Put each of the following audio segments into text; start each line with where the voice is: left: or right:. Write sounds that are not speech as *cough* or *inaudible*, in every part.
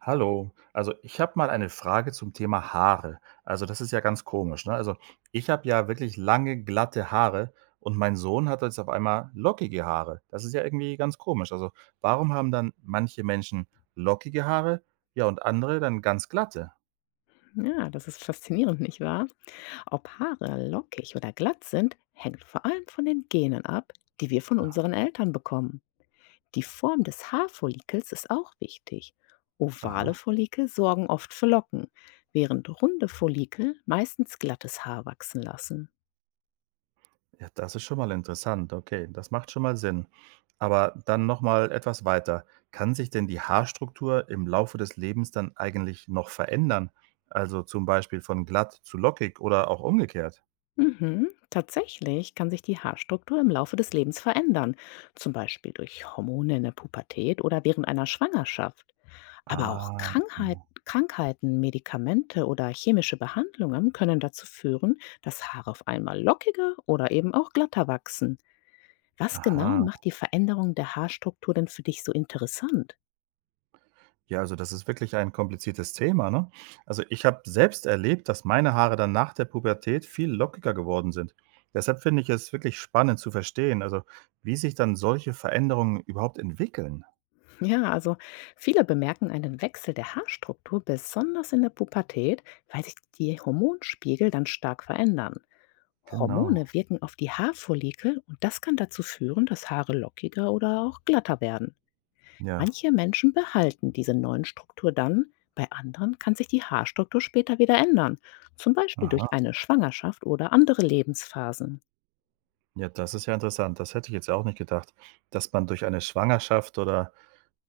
right: Hallo, also ich habe mal eine Frage zum Thema Haare. Also das ist ja ganz komisch, ne? Also ich habe ja wirklich lange, glatte Haare und mein Sohn hat jetzt auf einmal lockige Haare. Das ist ja irgendwie ganz komisch. Also warum haben dann manche Menschen lockige Haare, ja, und andere dann ganz glatte?
left: Ja, das ist faszinierend, nicht wahr? Ob Haare lockig oder glatt sind, hängt vor allem von den Genen ab, die wir von unseren Eltern bekommen. Die Form des Haarfollikels ist auch wichtig. Ovale
right: Aha.
left: Follikel sorgen oft für Locken, während runde Follikel meistens glattes Haar wachsen lassen.
right: Ja, das ist schon mal interessant. Okay, das macht schon mal Sinn. Aber dann noch mal etwas weiter. Kann sich denn die Haarstruktur im Laufe des Lebens dann eigentlich noch verändern? Also zum Beispiel von glatt zu lockig oder auch umgekehrt?
left: Mhm. Tatsächlich kann sich die Haarstruktur im Laufe des Lebens verändern, zum Beispiel durch Hormone in der Pubertät oder während einer Schwangerschaft. Aber auch
right: Ah,
left: Krankheiten, Medikamente oder chemische Behandlungen können dazu führen, dass Haare auf einmal lockiger oder eben auch glatter wachsen. Was genau
right: aha.
left: macht die Veränderung der Haarstruktur denn für dich so interessant?
right: Ja, also das ist wirklich ein kompliziertes Thema, ne? Also ich habe selbst erlebt, dass meine Haare dann nach der Pubertät viel lockiger geworden sind. Deshalb finde ich es wirklich spannend zu verstehen, also wie sich dann solche Veränderungen überhaupt entwickeln.
left: Ja, also viele bemerken einen Wechsel der Haarstruktur besonders in der Pubertät, weil sich die Hormonspiegel dann stark verändern.
right: Genau.
left: Hormone wirken auf die Haarfollikel und das kann dazu führen, dass Haare lockiger oder auch glatter werden.
right: Ja.
left: Manche Menschen behalten diese neuen Struktur dann, bei anderen kann sich die Haarstruktur später wieder ändern, zum Beispiel
right: Aha,
left: durch eine Schwangerschaft oder andere Lebensphasen.
right: ja, das ist ja interessant. Das hätte ich jetzt auch nicht gedacht, dass man durch eine Schwangerschaft oder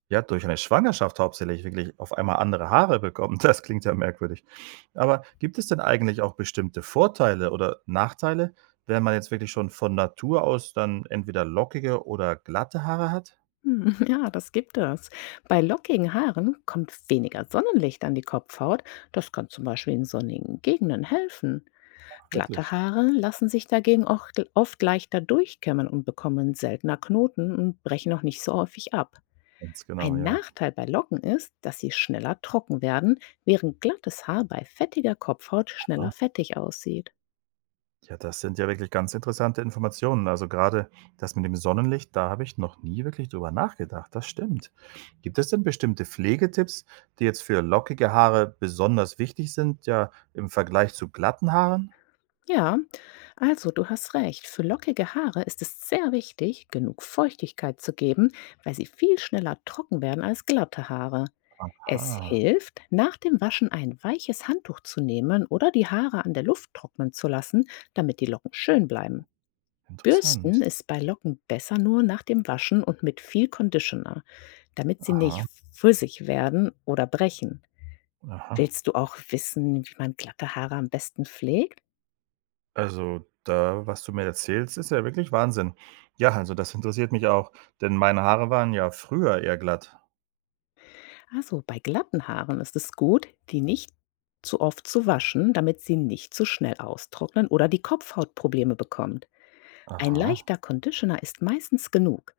right: ja, durch eine Schwangerschaft hauptsächlich wirklich auf einmal andere Haare bekommt. *laughs* Das klingt ja merkwürdig. Aber gibt es denn eigentlich auch bestimmte Vorteile oder Nachteile, wenn man jetzt wirklich schon von Natur aus dann entweder lockige oder glatte Haare hat?
left: Hm, *laughs* ja, das gibt es. Bei lockigen Haaren kommt weniger Sonnenlicht an die Kopfhaut. Das kann zum Beispiel in sonnigen Gegenden helfen. Glatte
right: Wirklich?
left: Haare lassen sich dagegen auch oft leichter durchkämmen und bekommen seltener Knoten und brechen auch nicht so häufig ab.
right: Ganz genau,
left: Ein
right: ja.
left: Nachteil bei Locken ist, dass sie schneller trocken werden, während glattes Haar bei fettiger Kopfhaut
right: Ah.
left: schneller fettig aussieht.
right: Ja, das sind ja wirklich ganz interessante Informationen. Also gerade das mit dem Sonnenlicht, da habe ich noch nie wirklich drüber nachgedacht. Das stimmt. Gibt es denn bestimmte Pflegetipps, die jetzt für lockige Haare besonders wichtig sind, ja im Vergleich zu glatten Haaren?
left: Ja, also du hast recht, für lockige Haare ist es sehr wichtig, genug Feuchtigkeit zu geben, weil sie viel schneller trocken werden als glatte Haare. Es
right: Aha,
left: hilft, nach dem Waschen ein weiches Handtuch zu nehmen oder die Haare an der Luft trocknen zu lassen, damit die Locken schön bleiben. Bürsten
right: interessant.
left: ist bei Locken besser nur nach dem Waschen und mit viel Conditioner, damit sie nicht
right: Aha,
left: flüssig werden oder brechen.
right: aha.
left: Willst du auch wissen, wie man glatte Haare am besten pflegt?
right: Also da, was du mir erzählst, ist ja wirklich Wahnsinn. Ja, also das interessiert mich auch, denn meine Haare waren ja früher eher glatt.
left: Also bei glatten Haaren ist es gut, die nicht zu oft zu waschen, damit sie nicht zu schnell austrocknen oder die Kopfhaut Probleme bekommt. Ein
right: Aha.
left: leichter Conditioner ist meistens genug.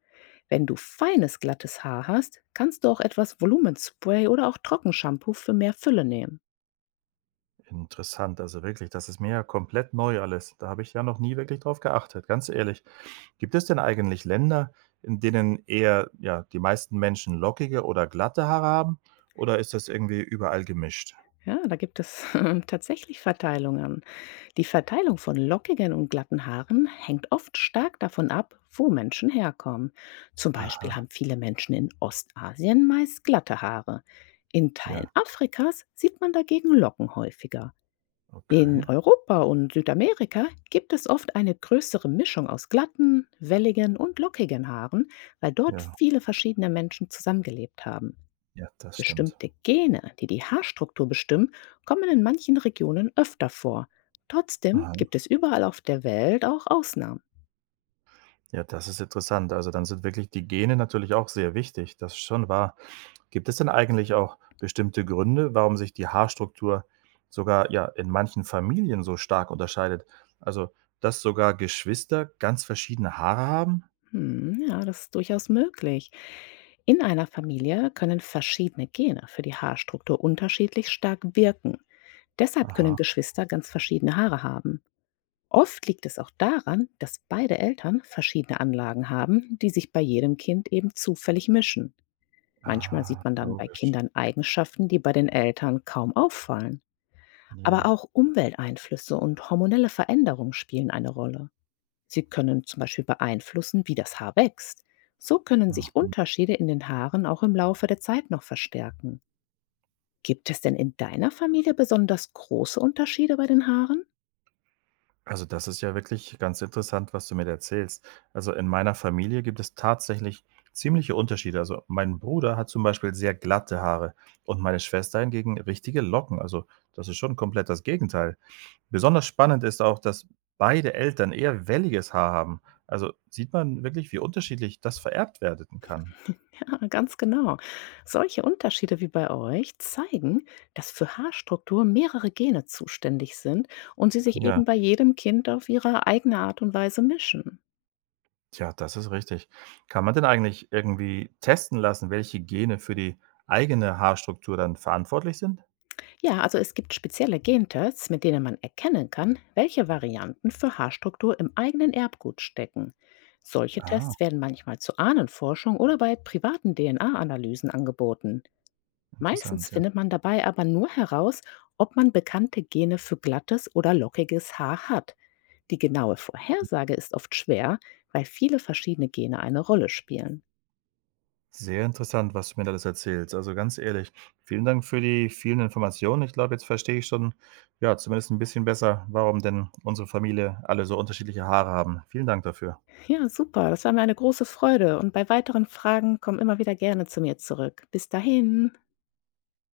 left: Wenn du feines glattes Haar hast, kannst du auch etwas Volumenspray oder auch Trockenshampoo für mehr Fülle nehmen.
right: Interessant, also wirklich, das ist mir ja komplett neu alles. Da habe ich ja noch nie wirklich drauf geachtet, ganz ehrlich. Gibt es denn eigentlich Länder, in denen eher ja, die meisten Menschen lockige oder glatte Haare haben? Oder ist das irgendwie überall gemischt?
left: Ja, da gibt es *laughs* tatsächlich Verteilungen. Die Verteilung von lockigen und glatten Haaren hängt oft stark davon ab, wo Menschen herkommen. Zum
right: Aha,
left: Beispiel haben viele Menschen in Ostasien meist glatte Haare. In Teilen
right: ja,
left: Afrikas sieht man dagegen Locken häufiger. In
right: okay.
left: Europa und Südamerika gibt es oft eine größere Mischung aus glatten, welligen und lockigen Haaren, weil dort
right: Ja,
left: viele verschiedene Menschen zusammengelebt haben.
right: ja, das stimmt.
left: Bestimmte Gene, die die Haarstruktur bestimmen, kommen in manchen Regionen öfter vor. Trotzdem
right: Aha.
left: gibt es überall auf der Welt auch Ausnahmen.
right: Ja, das ist interessant. Also dann sind wirklich die Gene natürlich auch sehr wichtig. Das ist schon wahr. Gibt es denn eigentlich auch bestimmte Gründe, warum sich die Haarstruktur sogar, ja, in manchen Familien so stark unterscheidet? Also, dass sogar Geschwister ganz verschiedene Haare haben?
left: Hm, ja, das ist durchaus möglich. In einer Familie können verschiedene Gene für die Haarstruktur unterschiedlich stark wirken. Deshalb können
right: Aha.
left: Geschwister ganz verschiedene Haare haben. Oft liegt es auch daran, dass beide Eltern verschiedene Anlagen haben, die sich bei jedem Kind eben zufällig mischen. Manchmal
right: Ah,
left: sieht man dann bei
right: logisch.
left: Kindern Eigenschaften, die bei den Eltern kaum auffallen. Aber
right: Ja.
left: auch Umwelteinflüsse und hormonelle Veränderungen spielen eine Rolle. Sie können zum Beispiel beeinflussen, wie das Haar wächst. So können sich
right: Mhm.
left: Unterschiede in den Haaren auch im Laufe der Zeit noch verstärken. Gibt es denn in deiner Familie besonders große Unterschiede bei den Haaren?
right: Also, das ist ja wirklich ganz interessant, was du mir da erzählst. Also, in meiner Familie gibt es tatsächlich ziemliche Unterschiede. Also, mein Bruder hat zum Beispiel sehr glatte Haare und meine Schwester hingegen richtige Locken. Also, das ist schon komplett das Gegenteil. Besonders spannend ist auch, dass beide Eltern eher welliges Haar haben. Also sieht man wirklich, wie unterschiedlich das vererbt werden kann.
left: *laughs* Ja, ganz genau. Solche Unterschiede wie bei euch zeigen, dass für Haarstruktur mehrere Gene zuständig sind und sie sich
right: Ja,
left: eben bei jedem Kind auf ihre eigene Art und Weise mischen.
right: tja, das ist richtig. Kann man denn eigentlich irgendwie testen lassen, welche Gene für die eigene Haarstruktur dann verantwortlich sind?
left: Ja, also es gibt spezielle Gentests, mit denen man erkennen kann, welche Varianten für Haarstruktur im eigenen Erbgut stecken. Solche
right: Ah,
left: Tests werden manchmal zur Ahnenforschung oder bei privaten DNA-Analysen angeboten. Meistens
right: interessant, ja.
left: findet man dabei aber nur heraus, ob man bekannte Gene für glattes oder lockiges Haar hat. Die genaue Vorhersage ist oft schwer, weil viele verschiedene Gene eine Rolle spielen.
right: Sehr interessant, was du mir da alles erzählst. Also ganz ehrlich, vielen Dank für die vielen Informationen. Ich glaube, jetzt verstehe ich schon, ja, zumindest ein bisschen besser, warum denn unsere Familie alle so unterschiedliche Haare haben. Vielen Dank dafür.
left: Ja, super, das war mir eine große Freude und bei weiteren Fragen komm immer wieder gerne zu mir zurück. Bis dahin.